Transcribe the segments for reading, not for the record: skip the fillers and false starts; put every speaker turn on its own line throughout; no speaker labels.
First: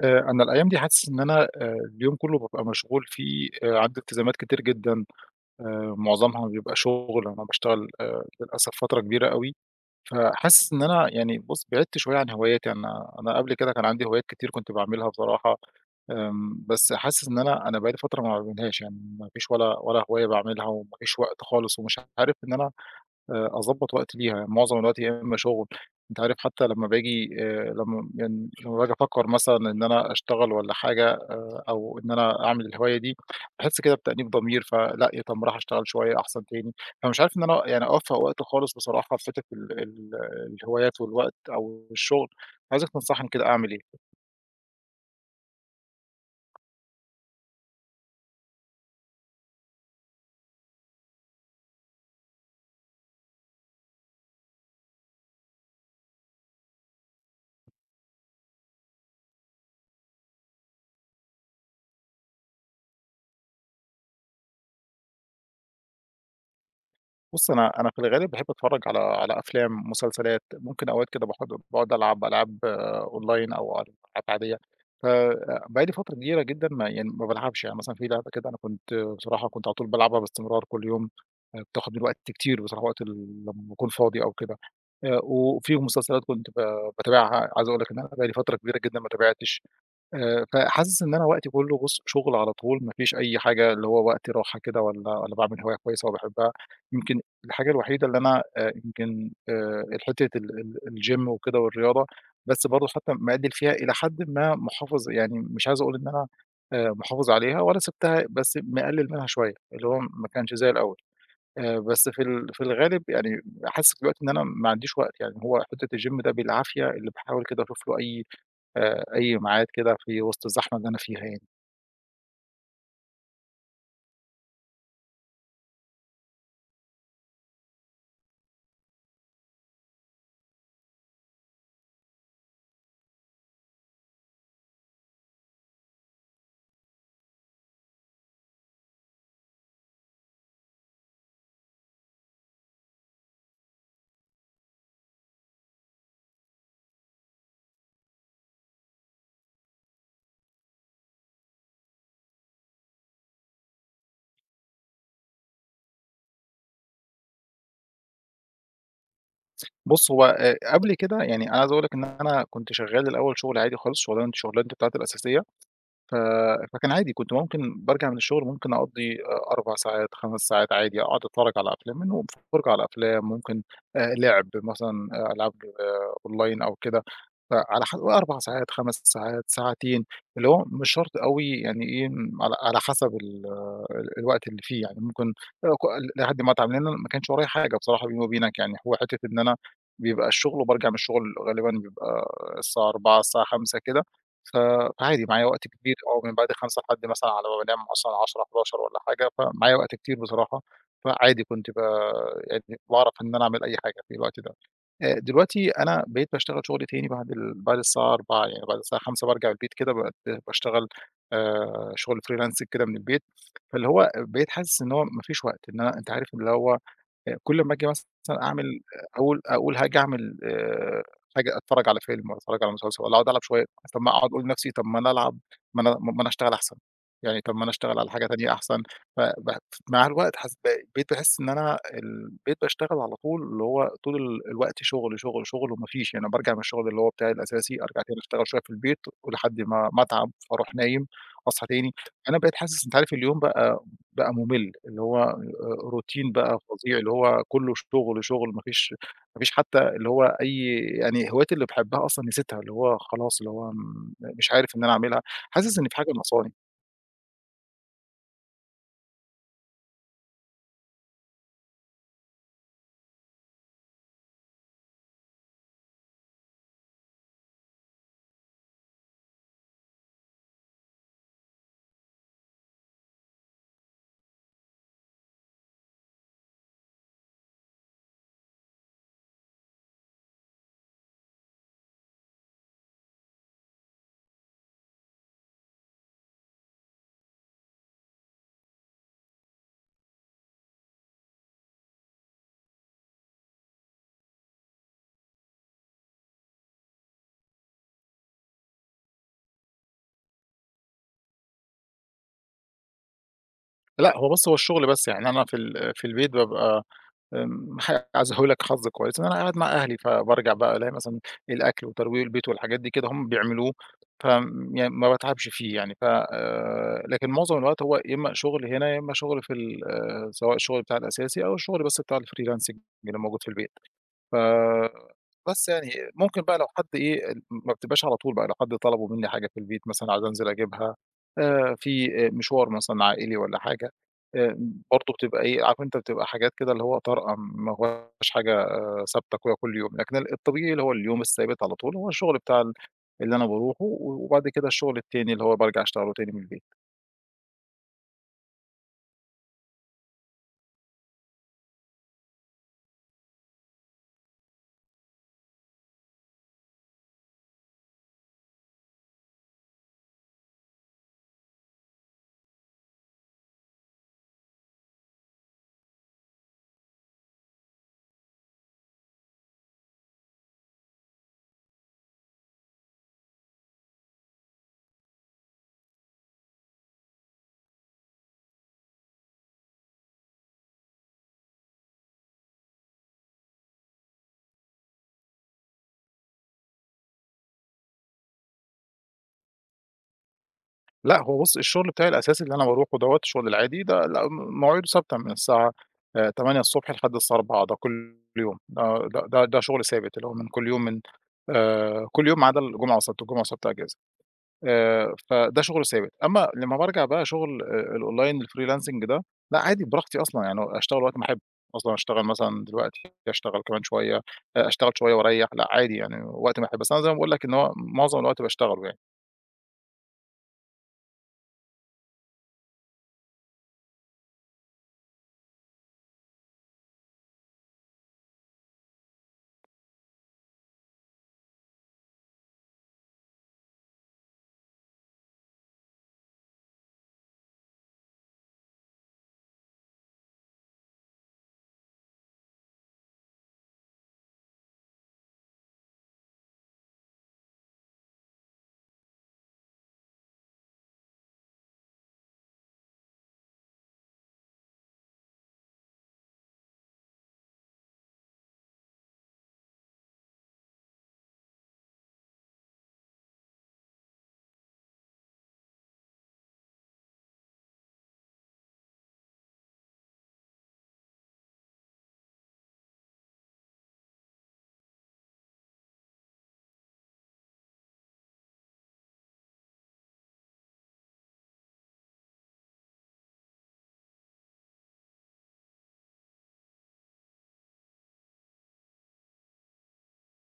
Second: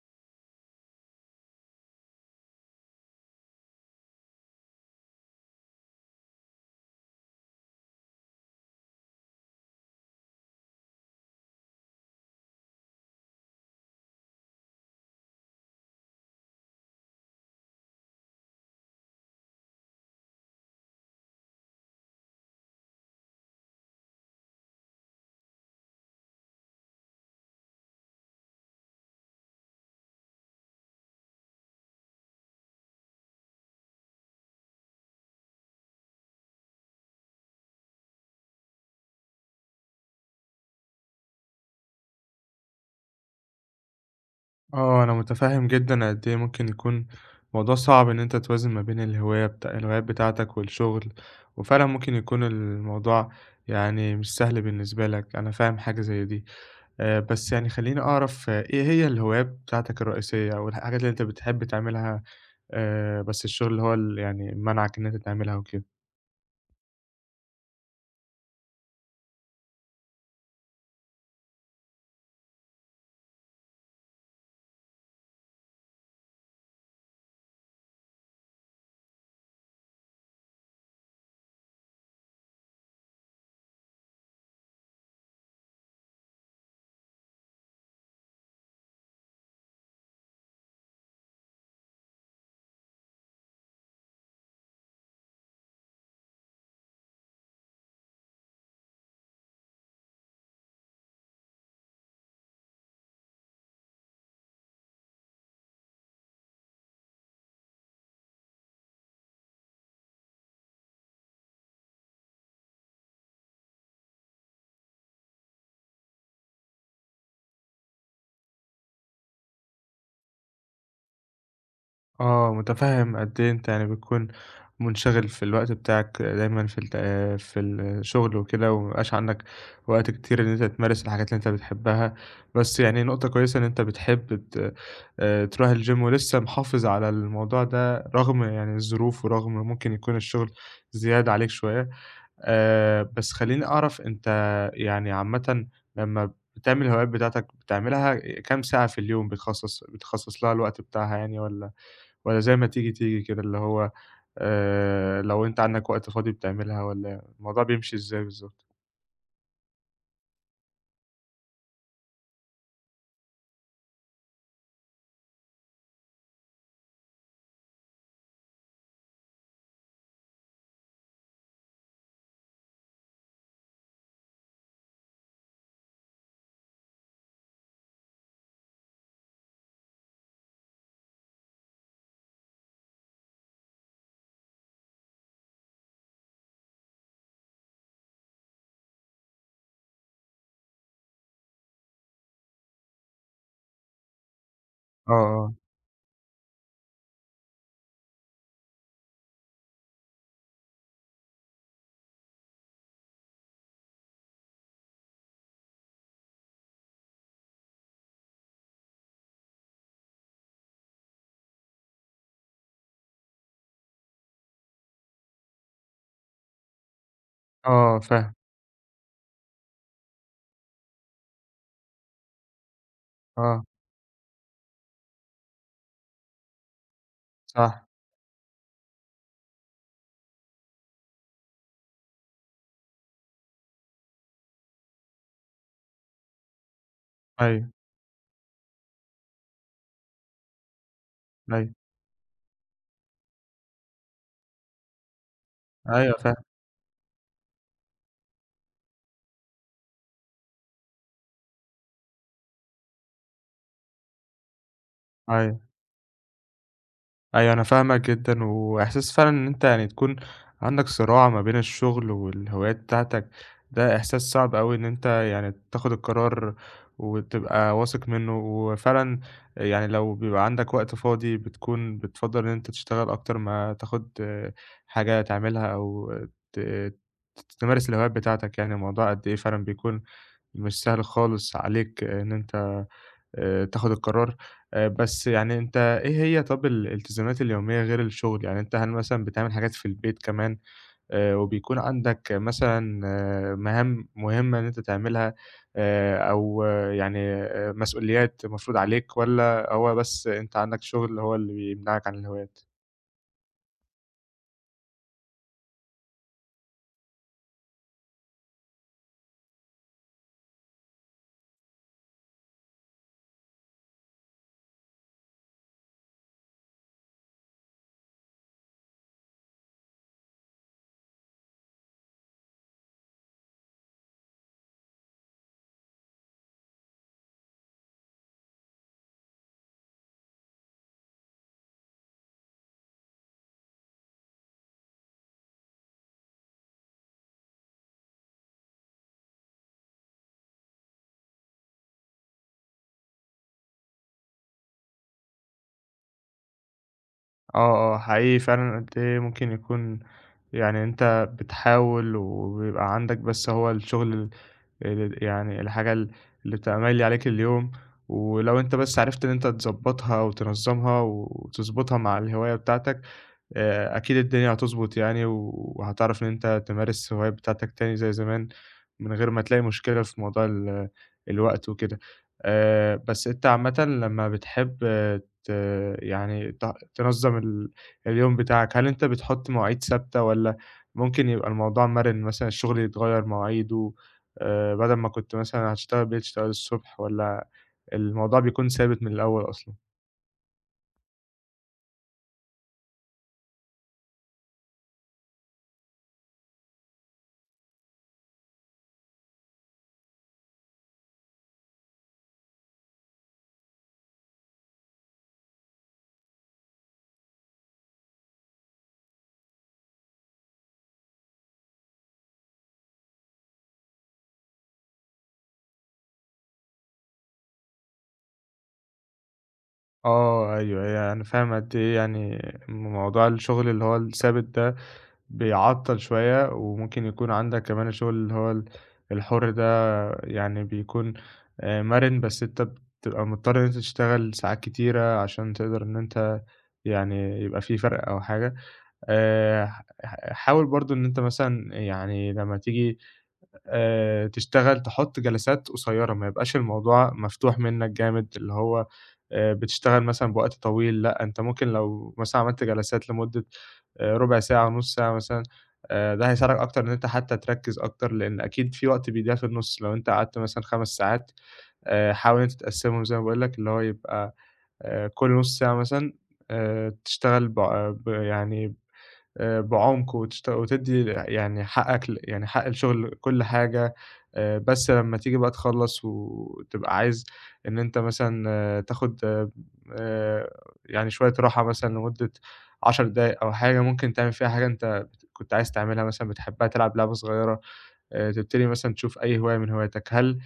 أنا الأيام دي حاسس إن أنا اليوم كُلّه بابقى مشغول فيه، عندي التزامات كتير جدًا، معظمها بيبقى شُغل، أنا باشتغل للأسف فترة كبيرة أوي، فحاسس إن أنا يعني بُص، بعِدت شوية عن هواياتي، أنا قبل كده كان عندي هوايات كتير كنت باعملها بصراحة، بس حاسس إن أنا بقى لي فترة ما باعملهاش، يعني ما فيش ولا هواية باعملها وما فيش وقت خالص ومش عارف إن أنا أضبّط وقت ليها، يعني معظم الوقت يا إمّا شُغل، أنت عارف حتى لمّا باجي أفكّر مثلًا إن أنا أشتغل والّا حاجة أو إن أنا أعمل الهواية دي، باحس كده بتأنيب ضمير، فلأ يا طَب ما أروح أشتغل شوية أحسن تاني، فمش عارف إن أنا يعني أوفّق وقت خالص بصراحة في حتّة ال ال الهوايات والوقت أو الشغل، عايزك تنصحني كده أعمل إيه؟
آه، أنا متفهم جدًا قد إيه ممكن يكون موضوع صعب إن أنت توازن ما بين الهواية بتاع الهوايات بتاعتك والشغل، وفعلًا ممكن يكون الموضوع يعني مش سهل بالنسبة لك، أنا فاهم حاجة زي دي. بس يعني خلّيني أعرف آه، إيه هي الهوايات بتاعتك الرئيسية أو الحاجات اللي أنت بتحب تعملها، بس الشغل هو اللي يعني مانعك إن أنت تعملها وكده؟
بُص، أنا في الغالب باحب أتفرّج على أفلام، مسلسلات، ممكن أوقات كده باقعد ألعب ألعاب online أو على ألعاب عادية، فبقى لي فترة كبيرة جدًا ما بالعبش، يعني مثلًا في لعبة كده أنا كنت بصراحة كنت على طول بالعبها باستمرار كل يوم، بتاخد من وقت كتير بصراحة وقت لمّا باكون فاضي أو كده، وفي مسلسلات كنت باتابعها، عايز أقول لك إن أنا بقى لي فترة كبيرة جدًا ما تابعتش. فحاسس إن أنا وقتي كله بُص شغل على طول، ما فيش أي حاجة اللي هو وقت راحة كده والّا باعمل هواية كويسة وباحبها، يمكن الحاجة الوحيدة اللي أنا يمكن الحتة ال ال الgym وكده والرياضة، بس برضه حتى مقلِّل فيها إلى حدٍ ما محافظ يعني مش عايز أقول إن أنا محافظ عليها ولا سِبتها، بس مقلِّل منها شوية، اللي هو ما كانش زي الأول، بس في الغالب يعني حاسس دلوقتي إن أنا ما عنديش وقت، يعني هو حتة الgym ده بالعافية اللي باحاول كده أشوف له أي ميعاد كده في وسط الزحمة اللي أنا فيها يعني.
آه، متفهم قد إيه أنت يعني بتكون منشغل في الوقت بتاعك دايمًا في الت آه، في الشغل وكده، وما بيبقاش عندك وقت كتير إن أنت تمارس الحاجات اللي أنت بتحبها، بس يعني نقطة كويسة إن أنت بتحب ت تروح الgym ولسه محافظ على الموضوع ده رغم يعني الظروف، ورغم ممكن يكون الشغل زيادة عليك شوية. بس خلّيني أعرف أنت يعني عامةً لمّا بتعمل الهوايات بتاعتك بتعملها كام ساعة في اليوم بتخصص لها الوقت بتاعها يعني والّا؟ والّا زي ما تيجي، تيجي كده اللي هو لو أنت عندك وقت فاضي بتعملها والّا الموضوع بيمشي إزاي بالضبط؟
بُص، هو قبل كده يعني أنا عايز أقول لك إن أنا كنت شغّال الأول شغل عادي خالص، شغلانتي بتاعتي الأساسية. ف فكان عادي كنت ممكن بارجع من الشغل ممكن أقضّي 4 ساعات، 5 ساعات عادي، أقعد أتفرّج على أفلام منهم فرجة على أفلام، ممكن لعب مثلًا ألعاب أونلاين أو كده، فعلى حسب 4 ساعات، 5 ساعات، ساعتين، اللي هو مش شرط أوي يعني إيه، على حسب ال آه، ال الوقت اللي فيه، يعني ممكن ك لحد ما أتعب، لإن أنا ما كانش ورايا حاجة بصراحة بيني وبينك يعني، هو حتّة إن أنا بيبقى الشغل وبارجع من الشغل غالبًا بيبقى الساعة 16:00 الساعة 17:00 كده ف
آه،
فعادي معايا
آه،
وقت كبير من بعد 17:00 لحد مثلًا على ما بانام مثلًا 22:00، 23:00 والّا حاجة، فمعايا وقت كتير بصراحة، فعادي كنت يعني باعرف إن أنا أعمل أي حاجة في الوقت ده. دلوقتي أنا بقيت باشتغل شغل تاني بعد الساعة 16:00 يعني بعد الساعة 17:00 بارجع البيت كده بقيت باشتغل شغل freelancing كده من البيت، فاللي هو بقيت حاسس إن هو ما فيش وقت، إن أنا أنت عارف اللي هو كل أمّا آجي
آه،
مثلًا
فاهم،
أعمل أقول أقول هاجي أعمل حاجة أتفرّج على فيلم والّا أتفرّج على مسلسل والّا أقعد ألعب
آه،
شوية، طَب ما أقعد أقول لنَفْسي طَب ما أنا ألعب ما أنا أشتغل أحسن، يعني طَب ما أنا
صح،
أشتغل على حاجة تانية أحسن، فب مع الوقت بقيت باحس إن أنا بقيت باشتغل على طول اللي هو طول الوقت شُغل، شُغل، شُغل وما فيش، يعني بارجع من الشُغل اللي هو بتاعي
أيوه،
الأساسي أرجع تاني أشتغل شوية في البيت ولحد ما أتعب فاروح نايم، أصحى
أيوه،
تاني، أنا بقيت حاسس أنت عارف اليوم بقى مُمِل، اللي هو
أيوه
روتين
فاهم،
بقى فظيع، اللي هو كُلّه شغل، شغل، ما فيش حتى اللي هو أي يعني هوايتي اللي باحبها أصلًا نسيتها، اللي هو خلاص اللي هو مش عارف إن أنا أعملها،
أيوه.
حاسس إن في حاجة ناقصاني.
أيوه أنا فاهمك جدًا، وإحساس فعلًا إن أنت يعني تكون عندك صراع ما بين الشغل والهوايات بتاعتك، ده إحساس صعب أوي إن أنت يعني تاخد القرار وتبقى واثق منه، وفعلًا يعني لو بيبقى عندك وقت فاضي بتكون بتفضّل إن أنت تشتغل أكتر ما تاخد آه، حاجة تعملها أو ت ت تمارس الهوايات بتاعتك يعني، الموضوع قد إيه فعلًا بيكون مش سهل خالص عليك إن أنت تاخد القرار. بس يعني أنت إيه هي طَب الالتزامات اليومية غير الشغل؟ يعني أنت هل مثلًا بتعمل حاجات في البيت كمان وبيكون عندك مثلًا آه، مهام مهمة إن أنت تعملها أو آه، يعني مسؤوليات مفروض عليك والّا هو بس أنت عندك شغل هو اللي بيمنعك عن الهوايات؟
لأ، هو بُص، هو الشغل بس، يعني أنا في البيت بابقى حاجة عايز أقول لك حظ كويس إن أنا قاعد مع أهلي، فبارجع بقى ألاقي مثلًا الأكل وترويق البيت والحاجات دي كده هُم بيعملوه، ف يعني ما باتعبش فيه يعني، ف لكن معظم الوقت هو يا إما شغل هنا، يا إما شغل في ال آه، سواء الشغل بتاعي الأساسي أو الشغل بس بتاع الfreelancing اللي موجود في البيت. ف بس يعني ممكن بقى لو حد إيه، ما بتبقاش على طول بقى، لو حد طلبوا منّي حاجة في البيت مثلًا عايز أنزل أجيبها، في مشوار مثلًا عائلي والّا حاجة، آآ برضه بتبقى إيه، عارف أنت بتبقى حاجات كده اللي هو طارئة ما هواش حاجة ثابتة كده كل يوم، لكن الطبيعي اللي هو اليوم الثابت على طول هو الشغل بتاع اللي أنا باروحه، وبعد كده الشغل التاني اللي هو بارجع أشتغله تاني من البيت.
آه، آه، حقيقي فعلًا قد إيه ممكن يكون يعني أنت بتحاول وبيبقى عندك بس هو الشغل ال ال يعني الحاجة اللي بتبقى مالية عليك اليوم، ولو أنت بس عرفت إن أنت تضبّطها وتنظّمها وتضبطها مع الهواية بتاعتك، أكيد الدنيا هتضبط يعني، وهتعرف إن أنت تمارس الهوايات بتاعتك تاني زي زمان، من غير ما تلاقي مشكلة في موضوع الوقت وكده. بس أنت عامةً لمّا بتحب آه، ت يعني ت تنظّم اليوم بتاعك، هل أنت بتحط مواعيد ثابتة والّا ممكن يبقى الموضوع مَرِن مثلًا الشغل يتغيّر مواعيده، بدل ما كنت مثلًا هتشتغل بالليل تشتغل الصبح والّا الموضوع بيكون ثابت من الأول أصلًا؟
لأ، هو بُص الشغل بتاعي الأساسي اللي أنا باروحه دوّة، الشغل العادي ده لأ، مواعيده ثابتة من الساعة 08:00 لحد الساعة 16:00 ده كل يوم، آه، ده شغل ثابت اللي هو من كل يوم من كل يوم ما عدا الجمعة والسبت، الجمعة والسبت أجازة، فده شغل ثابت، أمّا لمّا بارجع بقى شغل الأونلاين الfreelancing ده، لأ، عادي براحتي أصلًا يعني أشتغل وقت ما أحب، أصلًا أشتغل مثلًا دلوقتي، أشتغل كمان شوية، أشتغل شوية وأريّح، لأ، عادي يعني وقت ما أحب، بس أنا زي ما باقول لك إن هو معظم الوقت باشتغله يعني.
آه، أيوه، هي أنا فاهم قد إيه يعني موضوع الشغل اللي هو الثابت ده بيعطّل شوية، وممكن يكون عندك كمان الشغل اللي هو الحُر ده يعني بيكون مَرِن، بس أنت بتبقى مضطر إن أنت تشتغل ساعات كتيرة عشان تقدر إن أنت يعني يبقى في فرق أو حاجة. ح حاول برضه إن أنت مثلًا يعني لمّا تيجي تشتغل تحُط جلسات قصيّرة، ما يبقاش الموضوع مفتوح منّك جامد، اللي هو بتشتغل مثلًا بوقت طويل، لأ، أنت ممكن لو مثلًا عملت جلسات لمدة رُبع ساعة، نُص ساعة مثلًا، ده هيساعدك أكتر إن أنت حتّى تركّز أكتر، لإن أكيد في وقت بيضيع في النُص، لو أنت قعدت مثلًا 5 ساعات، حاول إن أنت تقسّمهم زي ما باقول لك، اللي هو يبقى كل نُص ساعة مثلًا تشتغل ب آه، ب يعني بعُمق وتدّي يعني حقّك يعني حق الشغل كل حاجة، بس لمّا تيجي بقى تخلّص وتبقى عايز إن أنت مثلًا آه، تاخُد آآ يعني شوية راحة مثلًا لمدة 10 دقايق أو حاجة ممكن تعمل فيها حاجة أنت بت كنت عايز تعملها مثلًا بتحبّها، تلعب لعبة صغيّرة، تبتدي مثلًا تشوف أي هواية من هواياتك. هل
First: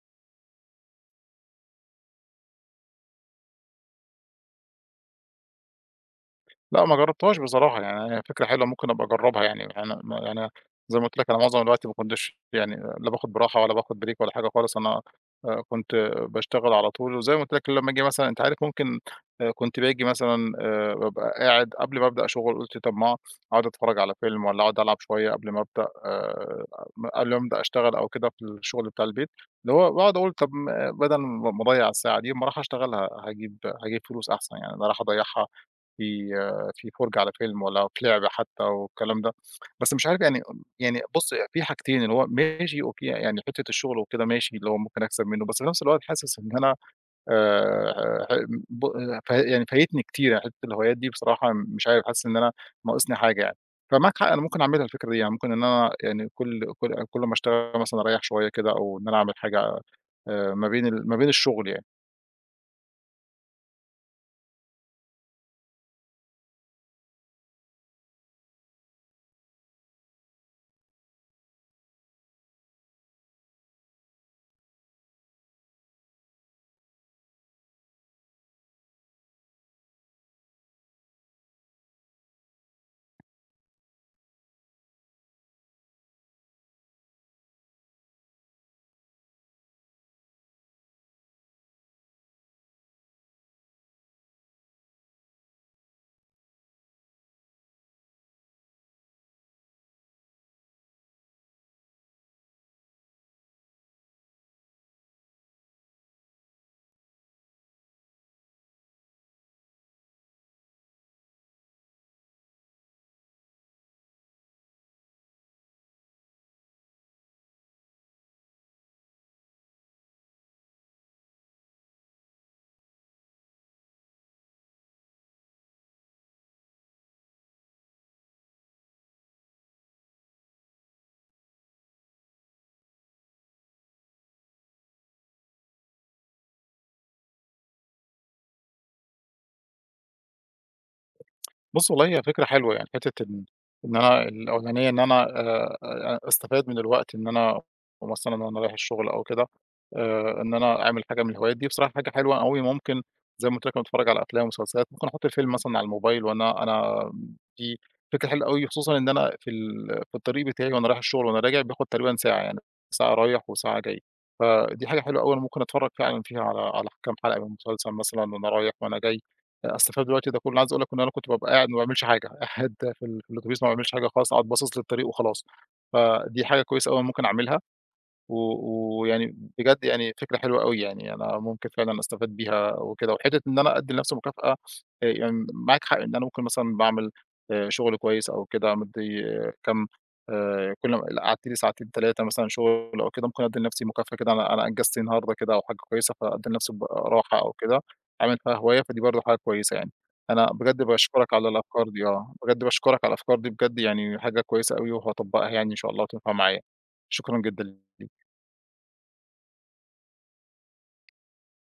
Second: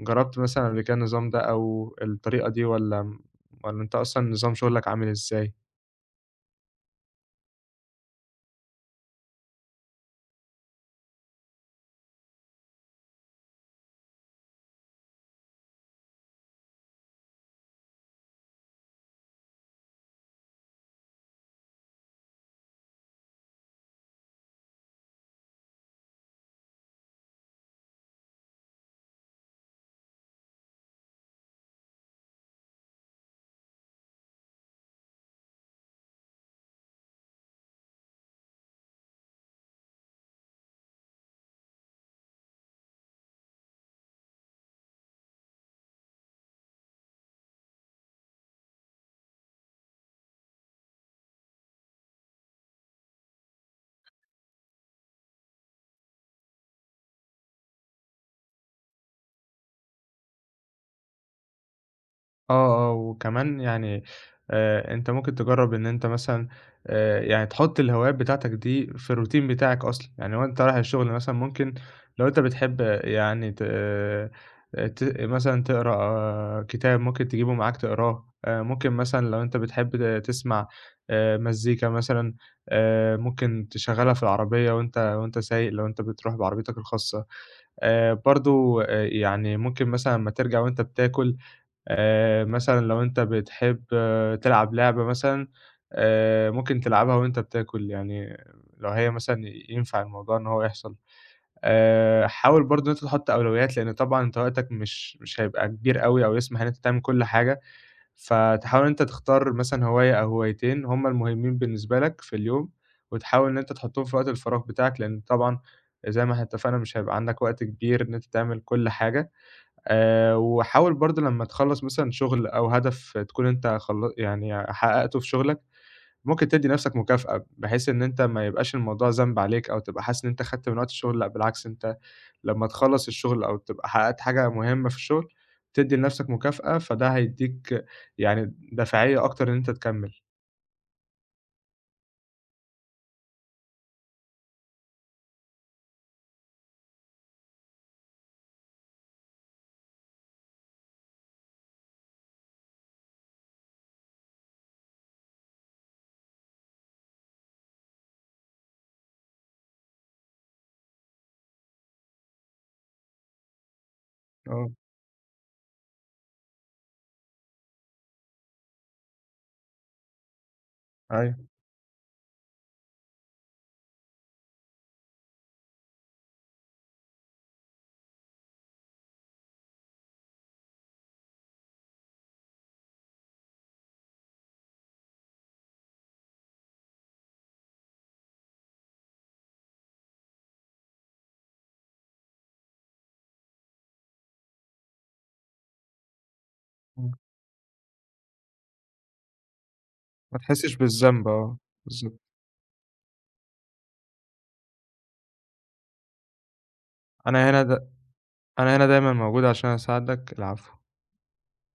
جرّبت مثلًا قبل كده النظام ده أو الطريقة دي والّا أنت أصلًا نظام شُغلك عامل إزاي؟
لأ، ما جرّبتهاش بصراحة، يعني هي فكرة حلوة ممكن أبقى أجرّبها يعني، أنا ما يعني زي ما قُلت لك أنا معظم الوقت ما كنتش يعني لا باخد براحة ولا باخد break ولا حاجة خالص، أنا كنت باشتغل على طول، وزي ما قُلت لك لمّا آجي مثلًا أنت عارف ممكن كنت باجي مثلًا بابقى قاعد قبل ما أبدأ شغل قُلت طَب ما أقعد أتفرّج على فيلم والّا أقعد ألعب شوية قبل ما أبدأ أشتغل أو كده في الشغل بتاع البيت، اللي هو باقعد أقول طَب ما بدل ما أضيّع الساعة دي، ما أروح أشتغل هاجيب فلوس أحسن يعني، أنا رايح أضيّعها في في فرجة على فيلم والّا في لعبة حتى والكلام ده، بس مش عارف يعني بُص في حاجتين اللي هو ماشي أوكي يعني حتّة الشغل وكده ماشي اللي هو ممكن أكسب منه، بس في نفس الوقت حاسس إن أنا ح ب ف يعني فايتني كتير يعني حتّة الهوايات دي بصراحة مش عارف حاسس إن أنا ناقصني حاجة يعني، فمعاك حق أنا ممكن أعملها الفكرة دي، يعني ممكن إن أنا يعني كل ما أشتغل مثلًا أريّح شوية كده أو إن أنا أعمل حاجة ما بين الشغل يعني.
آه، آه، وكمان يعني أنت ممكن تجرّب إن أنت مثلًا يعني تحُط الهوايات بتاعتك دي في الروتين بتاعك أصلًا، يعني وأنت رايح الشغل مثلًا ممكن لو أنت بتحب آه، يعني ت آه، ت مثلًا تقرا آه كتاب ممكن تجيبه معاك تقراه، ممكن مثلًا لو أنت بتحب تسمع مزيكا مثلًا، ممكن تشغّلها في العربية وأنت سايق لو أنت بتروح بعربيتك الخاصة، برضه يعني ممكن مثلًا أمّا ترجع وأنت بتاكل مثلًا لو أنت بتحب آه، تلعب لعبة مثلًا، ممكن تلعبها وأنت بتاكل، يعني لو هي مثلًا ينفع الموضوع إن هو يحصل. حاول برضه إن أنت تحُط أولويات، لإن طبعًا أنت وقتك مش هيبقى كبير أوي أو يسمح إن أنت تعمل كل حاجة، فتحاول إن أنت تختار مثلًا هواية أو هوايتين هم المهمين بالنسبة لك في اليوم، وتحاول إن أنت تحُطّهم في وقت الفراغ بتاعك، لإن طبعًا زي ما إحنا اتفقنا مش هيبقى عندك وقت كبير إن أنت تعمل كل حاجة. وحاول برضه لمّا تخلّص مثلًا شغل أو هدف تكون أنت خل يعني حققته في شغلك، ممكن تدّي نَفْسك مكافأة، بحيث إن أنت ما يبقاش الموضوع ذنب عليك أو تبقى حاسس إن أنت خدت من وقت الشغل، لأ بالعكس أنت لمّا تخلّص الشغل أو تبقى حققت حاجة مهمة في الشغل، تدّي لنَفْسك مكافأة، فده هيدّيك يعني دافعية أكتر إن أنت تكمّل.
بُص والله هي فكرة حلوة يعني، حتّة إن أنا الأولانية إن أنا أستفاد من الوقت إن أنا مثلًا وأنا رايح الشغل أو كده، إن أنا أعمل حاجة من الهوايات دي بصراحة حاجة حلوة أوي، ممكن زي ما قُلت لك أنا باتفرّج على أفلام ومسلسلات، ممكن أحُط الفيلم مثلًا على الموبايل وأنا أنا دي فكرة حلوة أوي، خصوصًا إن أنا في الطريق بتاعي وأنا رايح الشغل وأنا راجع بياخُد تقريبًا ساعة يعني، ساعة رايح وساعة جاي،
آه،
فدي حاجة حلوة أوي أنا ممكن أتفرّج فعلًا فيها على كام حلقة من مسلسل مثلًا وأنا رايح وأنا جاي. أستفاد بالوقت ده كله، عايز أقول لك إن أنا كنت
أيوه،
بابقى قاعد ما باعملش حاجة، قاعد في الأوتوبيس ما باعملش حاجة خالص، قاعد باصص للطريق وخلاص، فدي حاجة كويسة أوي ممكن أعملها. و ويعني بجد يعني فكرة حلوة أوي يعني، أنا ممكن فعلًا أستفاد بيها وكده، وحتّة إن أنا أدّي لنفسي مكافأة يعني معاك حق إن أنا ممكن مثلًا باعمل شغل كويس أو كده مدّي كام كل ما قعدت لي ساعتين 3 مثلًا شغل أو كده، ممكن أدّي لنفسي مكافأة كده أنا أنجزت النهارده كده أو حاجة كويسة، فأدّي لنفسي ب
إمم،
راحة أو كده، أعمل فيها هواية، فدي برضه حاجة كويسة يعني.
ما
أنا
تحسّش
بجد
بالذنب،
باشكرك على
آه،
الأفكار دي
بالضبط.
بجد باشكرك على الأفكار دي بجد يعني حاجة كويسة أوي وهاطبّقها يعني إن شاء الله وتنفع معايا. شكرًا
أنا هنا د
جدًا ليك.
أنا هنا دايمًا موجود عشان أساعدك، العفو.